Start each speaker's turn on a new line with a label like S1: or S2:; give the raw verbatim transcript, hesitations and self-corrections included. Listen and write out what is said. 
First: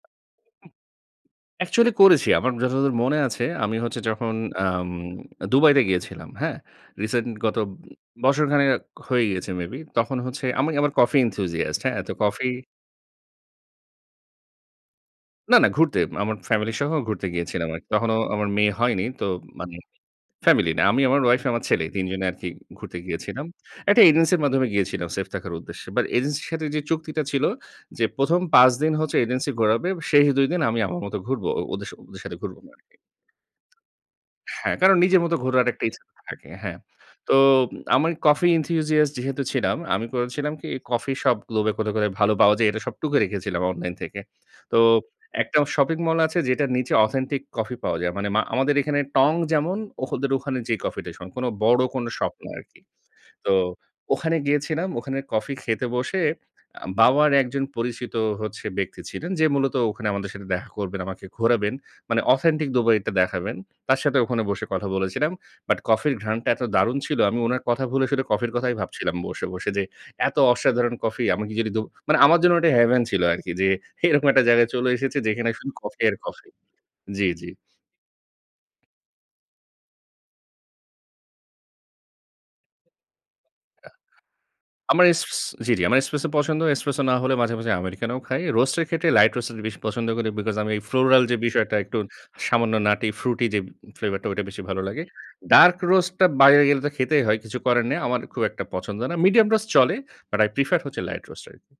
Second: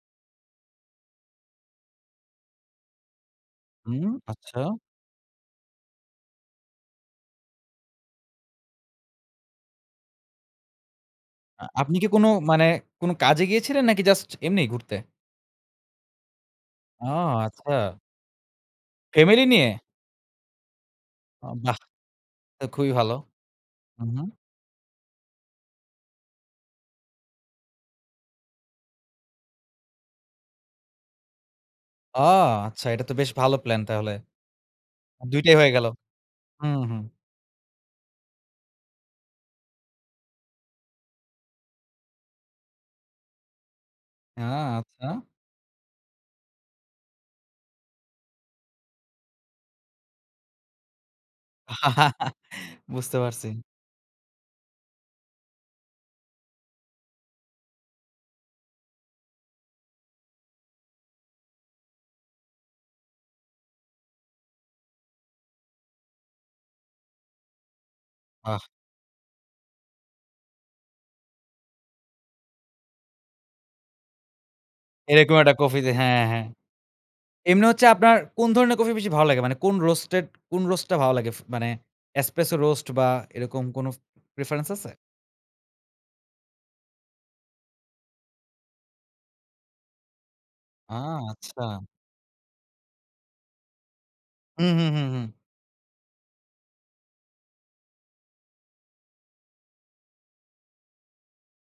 S1: Actually করেছি। আমার যতদূর মনে আছে, আমি হচ্ছে
S2: হুম,
S1: যখন
S2: আচ্ছা।
S1: এম আ দুবাইতে গিয়েছিলাম। হ্যাঁ? রিসেন্ট গত বছর খানেক হয়ে গিয়েছে মেবি, তখন হচ্ছে আমি, আমার Coffee
S2: আ
S1: Enthusiast
S2: আপনি
S1: হ্যাঁ?
S2: কি
S1: তো
S2: কোনো
S1: কফি
S2: মানে কোনো কাজে গিয়েছিলেন নাকি জাস্ট এমনি ঘুরতে?
S1: না, না ঘুরতে, আমার ফ্যামিলি সহ
S2: ও
S1: ঘুরতে গিয়েছিলাম আর কি।
S2: আচ্ছা!
S1: তখনও আমার মেয়ে হয়নি। তো
S2: ফ্যামিলি নিয়ে?
S1: মানে ফ্যামিলি না। আমি, আমার ওয়াইফ,
S2: ও
S1: আমার
S2: বাহ!
S1: ছেলে, এই তিন জনে আর কি
S2: তো খুবই
S1: ঘুরতে
S2: ভালো।
S1: গিয়েছিলাম। এক টা
S2: হু, হুম।
S1: এজেন্সির মাধ্যমে গিয়েছিলাম, সেফ থাকার উদ্দেশ্যে। বাট এজেন্সির সাথে যে চুক্তিটা ছিল যে, প্রথম পাঁচ দিন হচ্ছে এজেন্সি ঘোরাবে, শেষ দুই দিন আমি আমার মত ঘুরব। ও ওদের,
S2: ও
S1: ওদের সাথে ঘুরবো না আর
S2: আচ্ছা।
S1: কি।
S2: এটা তো বেশ ভালো প্ল্যান তাহলে।
S1: হ্যাঁ, কারণ নিজের মতো
S2: দুই টাই
S1: ঘোরার
S2: হয়ে
S1: এক টা
S2: গেল।
S1: ইচ্ছা থাকে। হ্যাঁ।
S2: হুম, হুম।
S1: তো আমি Coffee Enthusiast যেহেতু ছিলাম, আমি করেছিলাম কি কফি শপ globe এ কোথায়, কোথায় ভালো পাওয়া যায় এটা সব টুকে রেখেছিলাম অনলাইন থেকে।
S2: হ্যাঁ,
S1: তো
S2: আচ্ছা।
S1: একটা শপিং মল আছে যেটার নিচে authentic coffee পাওয়া যায়। মানে মা আমাদের এখানে টং যেমন? ওহ ওদের ওখানে যে কফিটেশন। কোন বড় কোন শপ না আর কি।
S2: বুঝতে পারছি।
S1: তো ওখানে গিয়েছিলাম, ওখানে কফি খেতে বসে আ বাবার এক জন পরিচিত হচ্ছে ব্যক্তি ছিলেন। যে মূলত ওখানে আমাদের সাথে দেখা করবেন, আমাকে ঘোরাবেন। মানে অথেন্টিক দুবাইটা দেখাবেন। তার সাথে ওখানে বসে কথা বলেছিলাম। বাট কফির ঘ্রাণটা এত দারুণ ছিল, আমি উনার কথা ভুলে শুধু কফির
S2: আহ।
S1: কথাই ভাবছিলাম বসে, বসে যে এত অসাধারণ কফি আমাকে যদি দো মানে আমার জন্য ঐটা heaven ছিল আর কি যে, এরকম এক টা জায়গায় চলে এসেছি
S2: এরকম এক
S1: যেখানে
S2: টা
S1: শুধু
S2: কফিতে,
S1: কফি আর
S2: হ্যাঁ, হ্যাঁ।
S1: কফি। জি, জি।
S2: এমনি হচ্ছে আপনার কোন ধরনের কফি বেশি ভালো লাগে? মানে কোন Roasted, কোন Roast টা ভালো লাগে? মানে Espresso Roast বা এরকম কোন preference আছে?
S1: আমার এস জি, জি। আমার Espresso পছন্দ। Espresso না হলে মাঝে, মাঝে Americano খাই। Roast এর ক্ষেত্রে Light Roast টা বেশি পছন্দ করি বিকজ আমি
S2: ও
S1: floral যে বিষয়টা
S2: আচ্ছা।
S1: একটু সামান্য nutty fruity যে ফ্লেভারটা ঐটা বেশি
S2: হুম,
S1: ভালো
S2: হুম,
S1: লাগে।
S2: হুম, হুম।
S1: Dark Roast টা বাইরে গেলে তো খেতেই হয়, কিছু করার নাই। আমার খুব একটা পছন্দ না। Medium Roast চলে, but i prefer হচ্ছে Light Roast.